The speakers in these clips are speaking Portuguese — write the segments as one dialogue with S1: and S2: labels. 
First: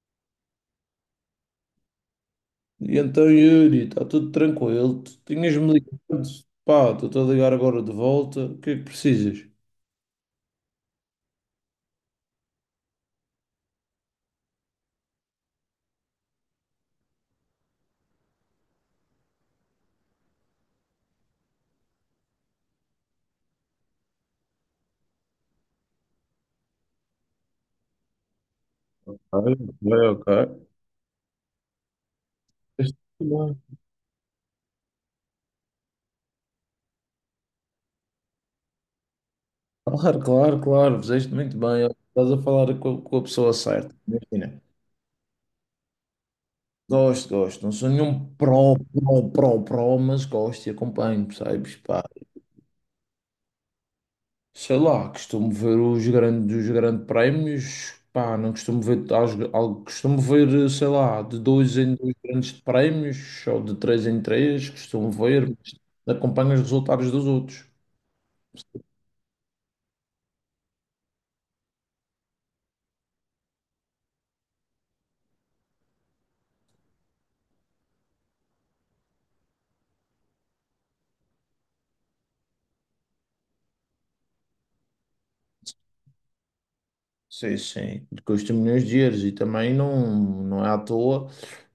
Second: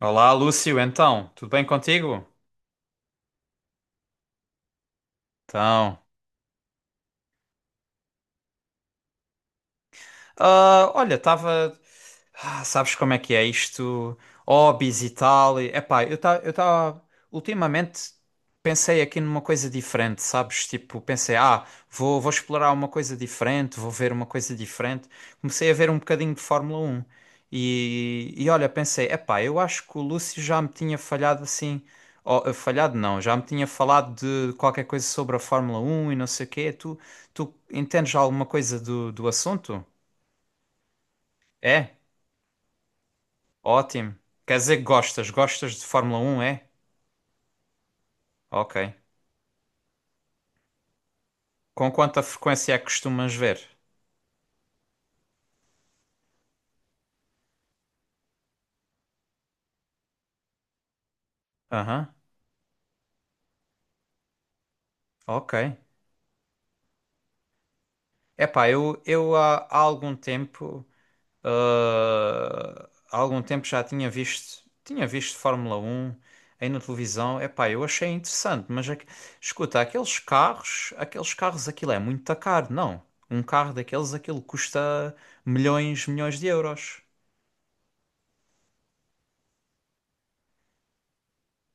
S1: Olá, Lúcio, então, tudo bem contigo?
S2: E então, Yuri, está tudo tranquilo. Tu tinhas-me ligado.
S1: Então,
S2: Pá, estou a ligar agora de volta. O que é que precisas?
S1: Olha, estava. Sabes como é que é isto? Hobbies e tal. E, epá, eu estava. Ultimamente pensei aqui numa coisa diferente, sabes? Tipo, pensei, vou explorar uma coisa diferente, vou ver uma coisa diferente. Comecei a ver um bocadinho de Fórmula Um. E olha, pensei,
S2: Ok,
S1: epá, eu acho que o
S2: ok,
S1: Lúcio
S2: ok.
S1: já me tinha falhado assim. Ó,
S2: Fizeste
S1: falhado não, já me
S2: muito
S1: tinha
S2: bem.
S1: falado de qualquer coisa sobre a Fórmula Um e não sei o quê. Tu entendes alguma coisa do assunto?
S2: Claro, claro, claro. Fizeste muito bem.
S1: É?
S2: Estás a falar com a pessoa certa.
S1: Ótimo. Quer
S2: Imagina.
S1: dizer que gostas? Gostas de Fórmula Um, é?
S2: Gosto, gosto. Não sou nenhum pró,
S1: Ok.
S2: pró, pró, pró, mas gosto e acompanho, percebes?
S1: Com
S2: Pá,
S1: quanta frequência é que costumas ver?
S2: sei lá, costumo ver os grandes prémios, pá, não costumo ver, costumo ver, sei lá, de dois em
S1: Aham,
S2: dois grandes prémios, ou de três em três, costumo ver,
S1: ok.
S2: mas acompanho os resultados dos outros.
S1: Epá, eu há algum tempo, há algum tempo já tinha visto Fórmula Um aí na televisão. Epá, eu achei interessante, mas escuta, aqueles carros, aquilo é muito caro, não? Um carro daqueles, aquilo custa milhões de euros.
S2: Sim, sim, custa milhões de euros e também não, não é à toa.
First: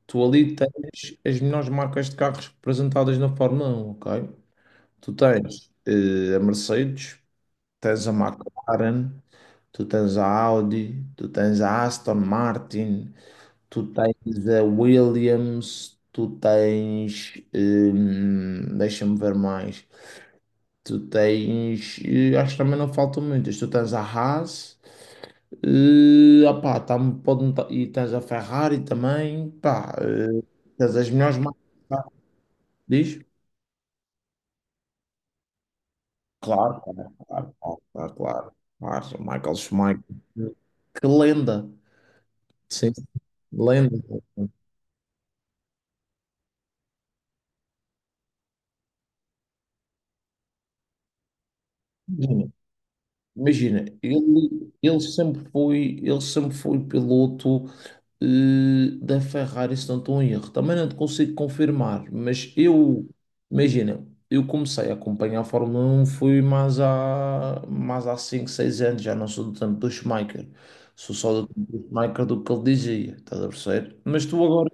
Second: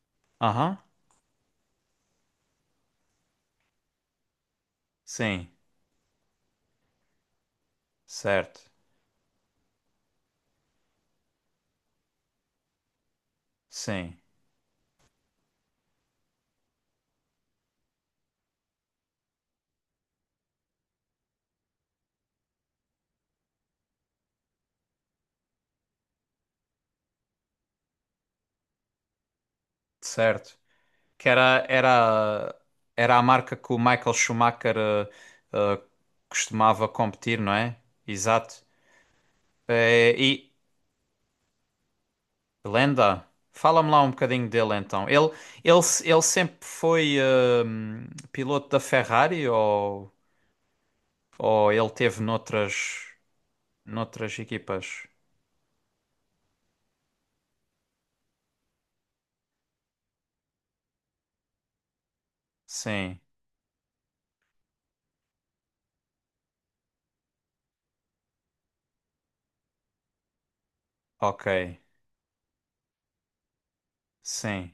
S2: Tu ali tens
S1: Aham,
S2: as melhores marcas de carros representadas na Fórmula 1, ok? Tu
S1: sim,
S2: tens a Mercedes, tens a
S1: certo,
S2: McLaren, tu tens a Audi, tu tens a Aston Martin, tu
S1: sim.
S2: tens a Williams, tu tens. Deixa-me ver mais. Tu tens. Acho que também não faltam muitas. Tu tens a Haas, opá, pode, não e tens a Ferrari também. Pá,
S1: Certo.
S2: tens as
S1: Que
S2: melhores marcas.
S1: era,
S2: Pá,
S1: era, era a
S2: diz?
S1: marca que o Michael Schumacher eh,
S2: Claro,
S1: costumava
S2: claro,
S1: competir, não
S2: claro,
S1: é?
S2: claro,
S1: Exato.
S2: claro. Claro. Michael Schumacher.
S1: E
S2: Que lenda. Sim,
S1: lenda, fala-me
S2: lenda.
S1: lá um bocadinho dele então. Ele, se- ele sempre foi piloto da Ferrari ou ele teve noutras,
S2: Imagina,
S1: noutras
S2: ele,
S1: equipas?
S2: ele sempre foi, ele sempre foi piloto da Ferrari, se não estou em erro. Também não te consigo confirmar, mas eu,
S1: Sim,
S2: imagina, eu comecei a acompanhar a Fórmula 1, fui mais há 5 6 anos, já não sou do tempo do Schumacher. Sou só do
S1: ok,
S2: tempo do Schumacher do que ele dizia, estás a perceber? Mas tu agora
S1: sim.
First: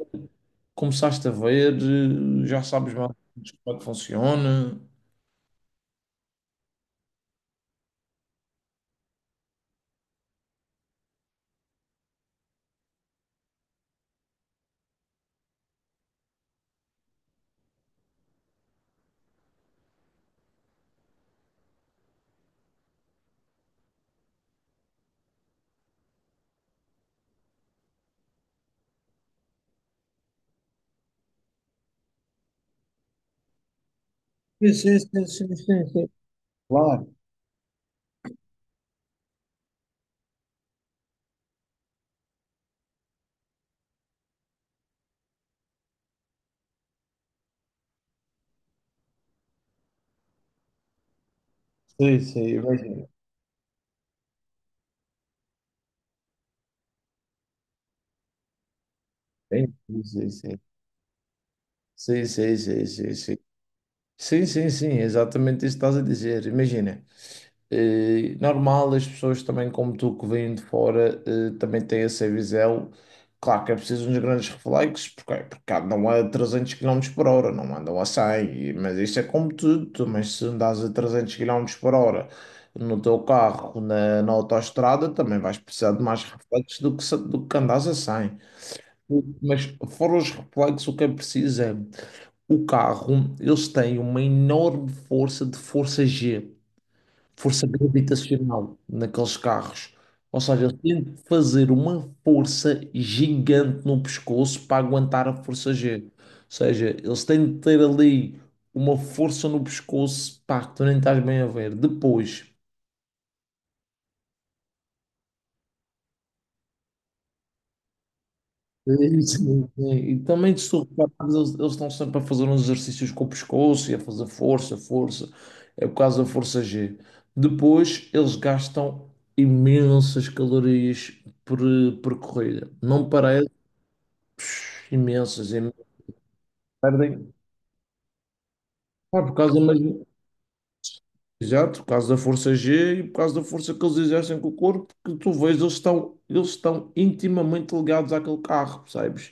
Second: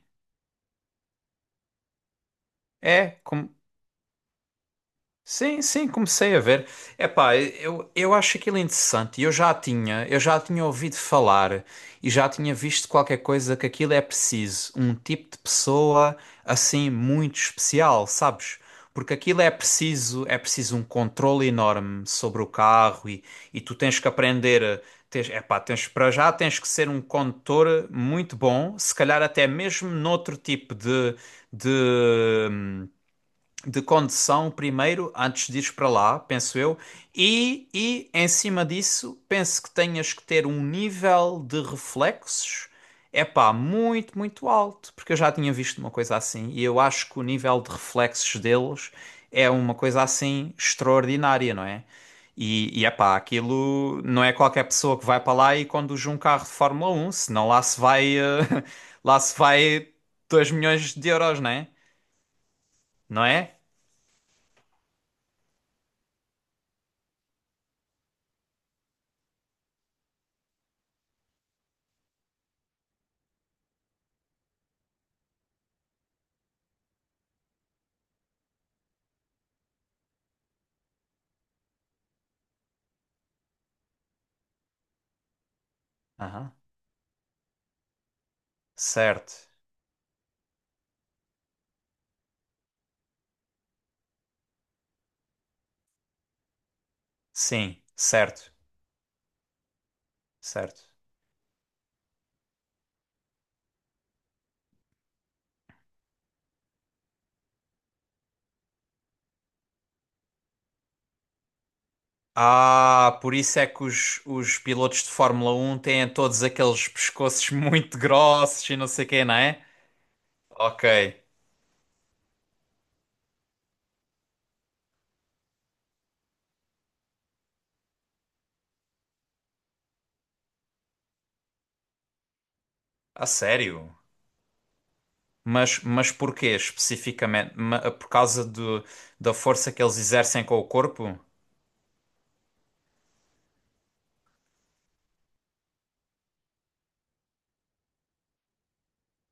S2: começaste a ver, já sabes mais
S1: É, como
S2: como é que funciona.
S1: sim, sim, comecei a ver. Epá, eu acho aquilo interessante. Eu já tinha ouvido falar e já tinha visto qualquer coisa que aquilo é preciso, um tipo de pessoa assim muito especial, sabes? Porque aquilo é preciso um controle enorme sobre o carro e tu tens que tens, epá, tens para já tens que ser um condutor muito bom, se calhar até mesmo noutro tipo de de condução
S2: Sim, sim,
S1: primeiro,
S2: sim,
S1: antes
S2: sim,
S1: de ires
S2: sim,
S1: para
S2: sim.
S1: lá, penso eu,
S2: Claro,
S1: e em cima disso, penso que tenhas que ter um nível de reflexos, é pá, muito alto, porque eu já tinha visto uma coisa assim, e eu acho que o nível de reflexos deles é uma coisa assim extraordinária, não é?
S2: sim, sim,
S1: E, é
S2: imagina.
S1: pá, aquilo não é qualquer pessoa que vai para lá e conduz um carro de Fórmula 1, senão lá se vai, lá se vai
S2: Entendi.
S1: 2 milhões de euros, não é?
S2: Sim, sim, sim, sim, sim,
S1: Não
S2: sim,
S1: é?
S2: sim, sim, sim, sim, exatamente isso que estás a dizer. Imagina, normal, as pessoas também, como tu que vêm de fora, também têm essa visão. Claro que é preciso uns grandes reflexos, porque, porque andam a 300 quilômetros por hora, não andam a 100 mas isso é como tudo. Mas se andas a 300 quilômetros por hora no teu carro, na autoestrada, também vais precisar de mais
S1: Aham.
S2: reflexos do que, do que andas a 100.
S1: Certo.
S2: Mas fora os reflexos, o que é preciso é o carro, eles têm uma enorme força de força G, força
S1: Sim, certo.
S2: gravitacional naqueles carros. Ou seja, eles
S1: Certo.
S2: têm de fazer uma força gigante no pescoço para aguentar a força G. Ou seja, eles têm de ter ali uma força no pescoço, pá, que tu nem estás bem a ver. Depois.
S1: Ah, por isso é que os pilotos de Fórmula Um têm todos aqueles pescoços muito grossos e não sei
S2: Sim,
S1: quê, não é?
S2: sim. E também, se tu
S1: Ok.
S2: reparas, eles estão sempre a fazer uns exercícios com o pescoço e a fazer força, força. É por causa da força G. Depois, eles gastam imensas calorias por, por corrida. Não
S1: A
S2: parece,
S1: sério?
S2: psh, imensas.
S1: Mas porquê
S2: Perdem.
S1: especificamente? Por causa
S2: Ah, por
S1: da
S2: causa,
S1: força que eles exercem com o corpo?
S2: exato, por causa da força G e por causa da força que eles exercem com o corpo, que tu vês, eles estão intimamente ligados àquele carro, percebes?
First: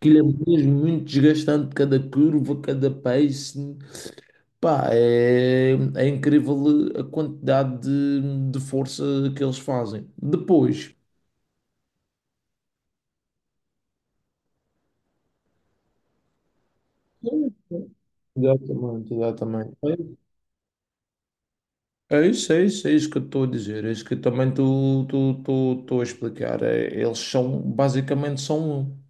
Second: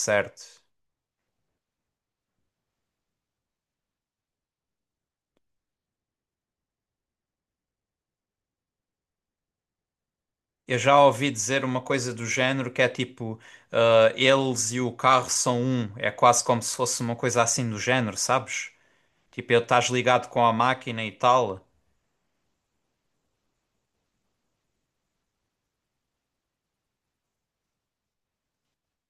S2: Aquilo é mesmo muito desgastante, cada curva, cada pace. Pá, é incrível a quantidade de força que eles fazem.
S1: Eu
S2: Depois.
S1: já ouvi dizer uma coisa do género que é tipo, eles e o carro são um. É quase como se fosse uma coisa assim do género, sabes?
S2: Exatamente,
S1: Tipo, eu
S2: exatamente.
S1: estás ligado com a máquina e tal?
S2: É isso, é isso, é isso que eu estou a dizer, é isso que eu também estou a explicar. É, eles são, basicamente, são um.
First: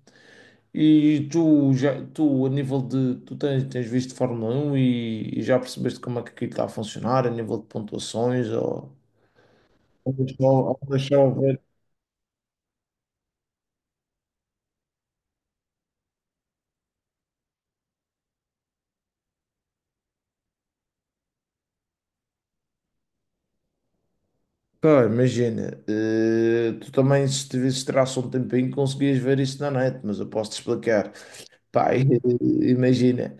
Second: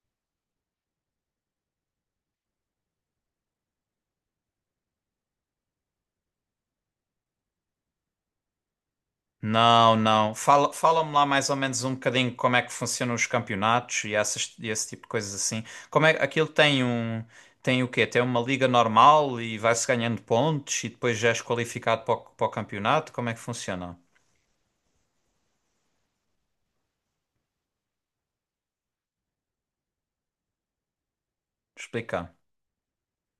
S2: E tu, já, tu, a nível de. Tu tens visto Fórmula Um e já percebeste como é que aquilo está a funcionar, a nível de pontuações? Ou...
S1: Não, não.
S2: Então,
S1: Fala-me
S2: deixa
S1: lá
S2: eu
S1: mais ou
S2: ver.
S1: menos um bocadinho como é que funcionam os campeonatos e, essas, e esse tipo de coisas assim. Como é, aquilo tem um, tem o quê? Tem uma liga normal e vai-se ganhando pontos e depois já és qualificado para para o campeonato? Como é que funciona?
S2: Cara, imagina, tu também, se tivesses traço um tempinho, conseguias ver isso na net, mas eu posso te explicar. Pá,
S1: Explica.
S2: imagina,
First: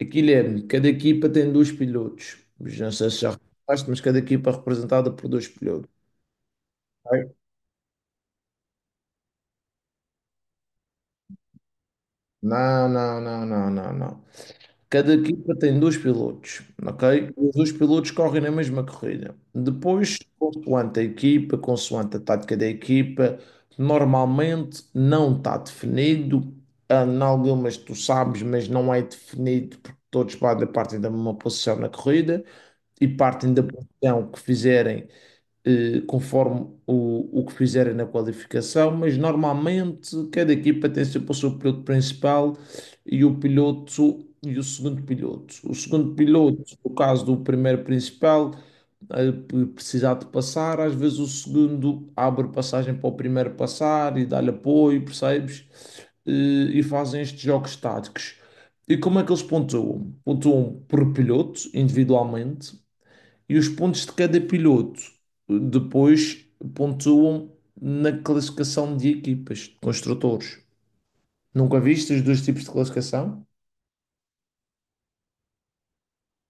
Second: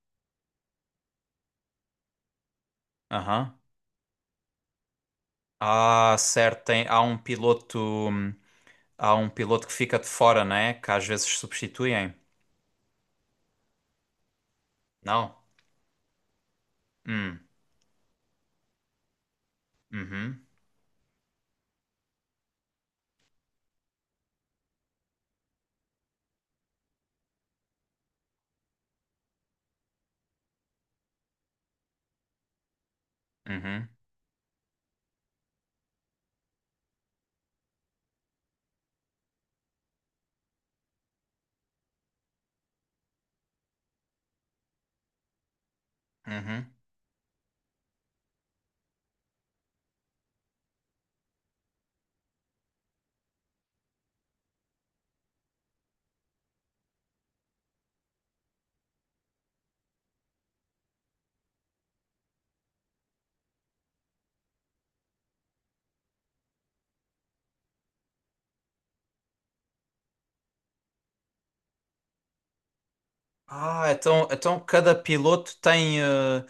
S2: aquilo é, cada equipa tem dois pilotos. Não sei se já
S1: Aham.
S2: reparaste, mas cada equipa é representada por dois pilotos.
S1: Ah, certo.
S2: Ok?
S1: Há um piloto que fica de fora, né? Que às vezes substituem.
S2: Não, não, não, não, não, não. Cada
S1: Não?
S2: equipa tem dois pilotos, ok?
S1: Hum.
S2: Os dois pilotos correm na mesma corrida. Depois,
S1: Uhum.
S2: consoante a equipa, consoante a tática da equipa, normalmente não está definido. Ah, em algumas tu sabes, mas não é definido porque todos partem da mesma posição na corrida e partem da
S1: Uhum.
S2: posição que fizerem conforme o que fizerem na qualificação, mas normalmente cada equipa tem sempre o seu piloto principal e o piloto e o segundo piloto. O segundo
S1: Uhum.
S2: piloto, no caso do primeiro principal, precisar de passar, às vezes o segundo abre passagem para o primeiro passar e dá-lhe apoio, percebes? E fazem estes jogos táticos. E como é que eles pontuam? Pontuam por piloto, individualmente, e os pontos de cada piloto depois pontuam na classificação de equipas, de construtores. Nunca viste os dois tipos de classificação?
S1: Ah, então cada piloto tem,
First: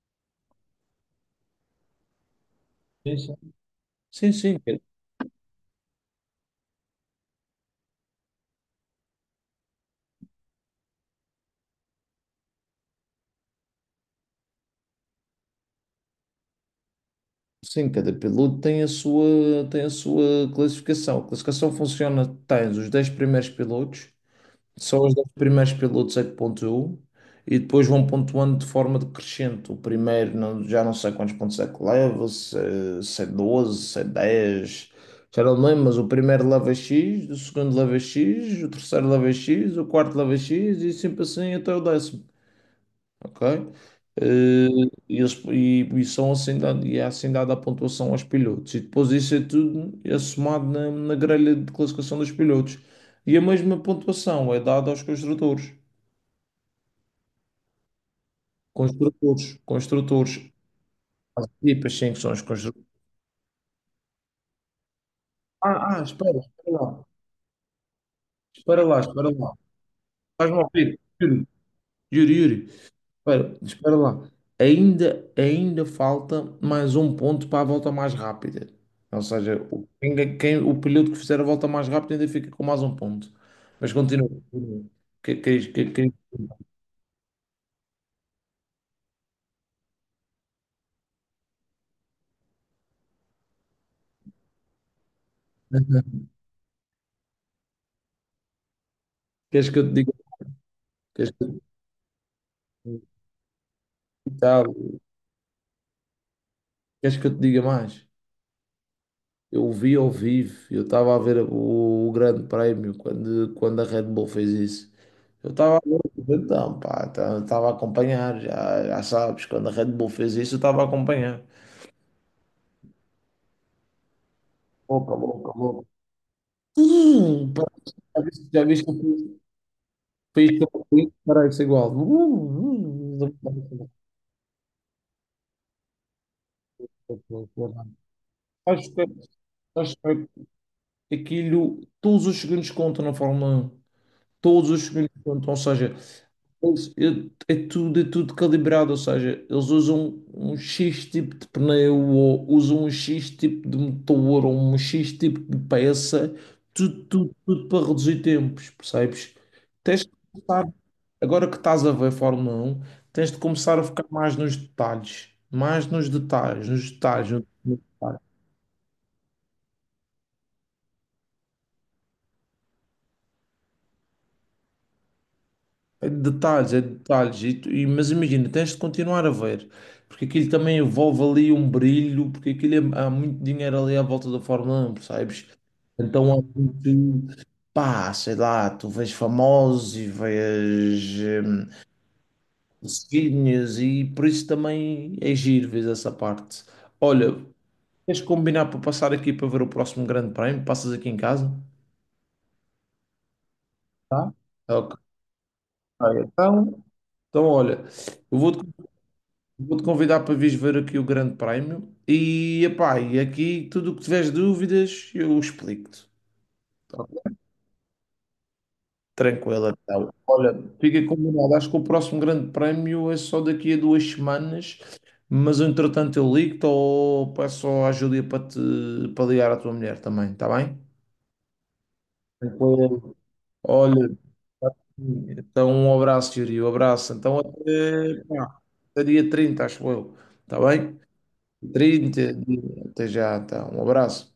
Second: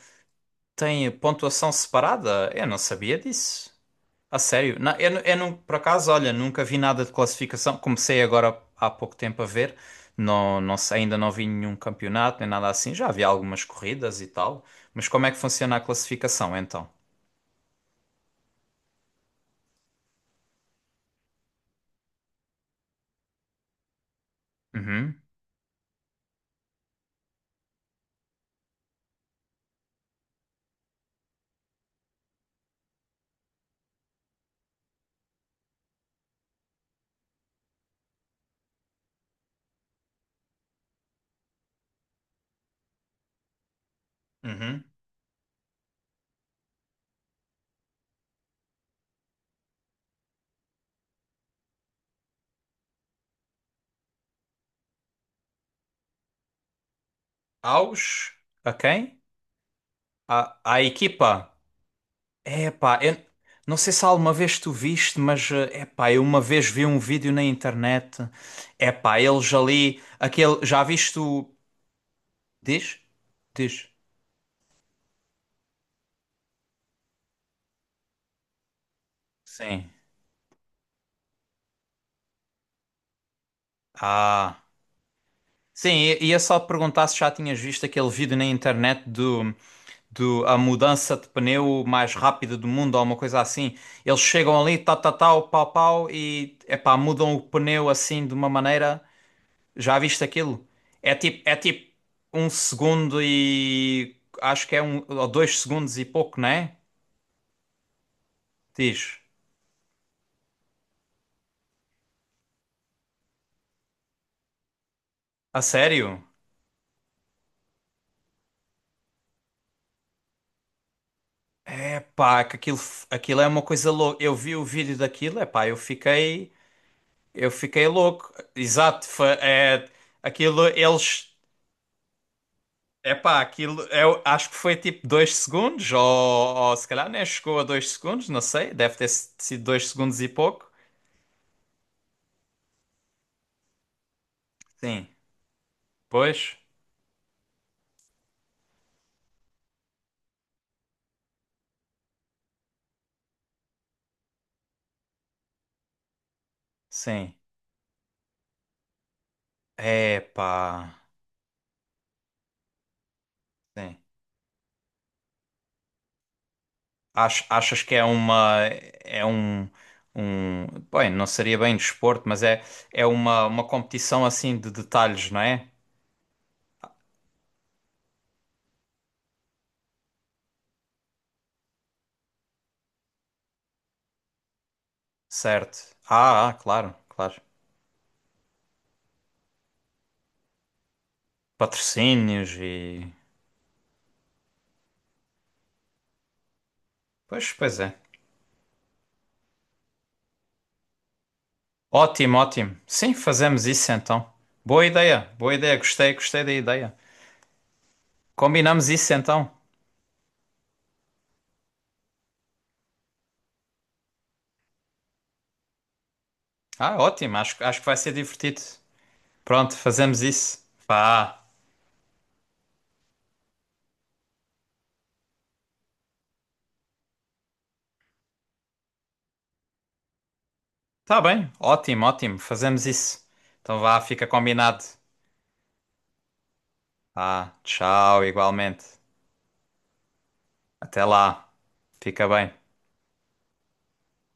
S1: tem pontuação separada? Eu não
S2: Sim,
S1: sabia
S2: sim.
S1: disso.
S2: Sim,
S1: A
S2: sim,
S1: sério? Não, eu não, por acaso, olha, nunca vi nada de classificação. Comecei agora há pouco tempo a ver. Não, não sei, ainda não vi nenhum campeonato nem nada assim. Já vi algumas corridas e tal. Mas como é que funciona a classificação então?
S2: sim, cada piloto tem a sua classificação. A classificação funciona, tens os 10 primeiros pilotos. São os
S1: Uhum,
S2: 10 primeiros pilotos é que pontuam e depois vão pontuando de forma decrescente. O primeiro já não sei quantos pontos é que leva, se é 12, se é 10, já não me lembro, mas o primeiro leva X, o segundo leva X, o terceiro leva X, o quarto leva X e sempre assim até o 10º, ok? Eh,
S1: uhum.
S2: e, eles, e são assim dado, e é assim dada a pontuação aos pilotos. E depois isso é tudo é somado na grelha de classificação dos pilotos. E a mesma pontuação é dada aos construtores.
S1: Aos? A quem?
S2: Construtores, construtores.
S1: À
S2: As
S1: equipa?
S2: equipas sim que são os
S1: É
S2: construtores.
S1: pá, eu não sei se alguma vez tu viste, mas é
S2: Ah, ah,
S1: pá, eu
S2: espera,
S1: uma vez
S2: espera
S1: vi um
S2: lá.
S1: vídeo na internet.
S2: Espera
S1: É
S2: lá,
S1: pá,
S2: espera lá.
S1: eles ali,
S2: Faz-me
S1: aquele, já
S2: ouvir.
S1: viste
S2: Yuri,
S1: o.
S2: Yuri, Yuri.
S1: Diz?
S2: Espera,
S1: Diz.
S2: espera lá. Ainda falta mais um ponto para a volta mais rápida. Ou seja,
S1: Sim.
S2: o piloto que fizer a volta mais rápida ainda fica com mais um ponto. Mas continua.
S1: Ah.
S2: Que- Queres que,
S1: Sim,
S2: que-
S1: ia só perguntar se já tinhas visto aquele vídeo na internet do a mudança de pneu mais rápida do mundo ou uma coisa assim. Eles chegam ali, tal, tal, tal, pau, pau e é pá, mudam o pneu assim de uma maneira.
S2: Queres que eu te
S1: Já
S2: diga?
S1: viste aquilo?
S2: Queres que,
S1: É tipo um
S2: eu-
S1: segundo e
S2: tá,
S1: acho que é um ou dois segundos e pouco, não é?
S2: Queres que eu te diga mais?
S1: Diz.
S2: Eu vi ao vivo, eu estava a ver o Grande Prémio quando a Red Bull fez isso. Eu
S1: A
S2: estava a
S1: sério?
S2: ver, então, pá, estava a acompanhar, já sabes, quando a Red Bull fez isso, eu estava a acompanhar.
S1: É pá, que aquilo, aquilo é uma coisa louca. Eu vi o vídeo
S2: Opa,
S1: daquilo, é
S2: louca,
S1: pá,
S2: louca.
S1: eu
S2: Pá,
S1: fiquei
S2: Já
S1: louco.
S2: viste, já viste que o
S1: Exato, foi, é,
S2: país que
S1: aquilo
S2: eu fui
S1: eles,
S2: para isso é igual.
S1: é pá, aquilo eu acho que foi tipo dois segundos ou se calhar nem
S2: Uh,
S1: chegou a
S2: uh.
S1: dois segundos, não sei,
S2: Acho
S1: deve
S2: que
S1: ter sido dois
S2: acho
S1: segundos e pouco.
S2: que aquilo, todos os segundos contam na Fórmula 1. Todos os
S1: Sim,
S2: segundos contam. Ou seja,
S1: pois,
S2: É tudo calibrado, ou seja, eles usam um X tipo de pneu, ou usam um X tipo de motor, ou um X tipo de peça, tudo,
S1: sim.
S2: tudo, tudo para reduzir tempos, percebes? Tens de
S1: É
S2: começar,
S1: pá.
S2: agora que estás a ver Fórmula 1, tens de começar a
S1: Sim.
S2: ficar mais nos detalhes, nos detalhes, nos
S1: Achas que é
S2: detalhes.
S1: uma é um um bem, não seria bem desporto, mas é é uma competição assim de detalhes, não é?
S2: É de detalhes, é de detalhes, mas imagina, tens de continuar a ver, porque aquilo também envolve ali um brilho, porque aquilo há muito dinheiro ali à volta da Fórmula 1, percebes?
S1: Certo.
S2: Então há
S1: Ah, ah, claro,
S2: muito,
S1: claro.
S2: pá, sei lá, tu vês famosos e vês hum,
S1: Patrocínios e
S2: seguidinhas e por isso também é giro, vês essa parte. Olha,
S1: pois, pois é.
S2: queres combinar para passar aqui para ver o próximo grande prémio? Passas aqui em casa?
S1: Ótimo, ótimo. Sim, fazemos isso então.
S2: Tá?
S1: Boa
S2: Ok.
S1: ideia, boa ideia.
S2: Ah,
S1: Gostei, gostei da
S2: então,
S1: ideia.
S2: olha, eu vou-te
S1: Combinamos isso então.
S2: Vou-te convidar para vires ver aqui o Grande Prémio epá, e aqui tudo o que tiveres dúvidas eu explico-te.
S1: Ah, ótimo. Acho que vai ser divertido.
S2: Tranquila,
S1: Pronto,
S2: então.
S1: fazemos
S2: Olha,
S1: isso.
S2: fica
S1: Vá.
S2: combinado. Acho que o próximo Grande Prémio é só daqui a 2 semanas, mas entretanto eu ligo-te ou peço à Júlia para te para ligar à tua mulher também, está bem?
S1: Tá bem. Ótimo, ótimo. Fazemos
S2: Tranquilo.
S1: isso. Então vá,
S2: Olha,
S1: fica
S2: tá
S1: combinado.
S2: sim. Então um abraço, Yuri, um abraço. Então
S1: Ah, tchau,
S2: até, pá,
S1: igualmente.
S2: até dia 30, acho eu. Está bem?
S1: Até lá. Fica
S2: 30
S1: bem.
S2: dias. Até já, então. Um abraço.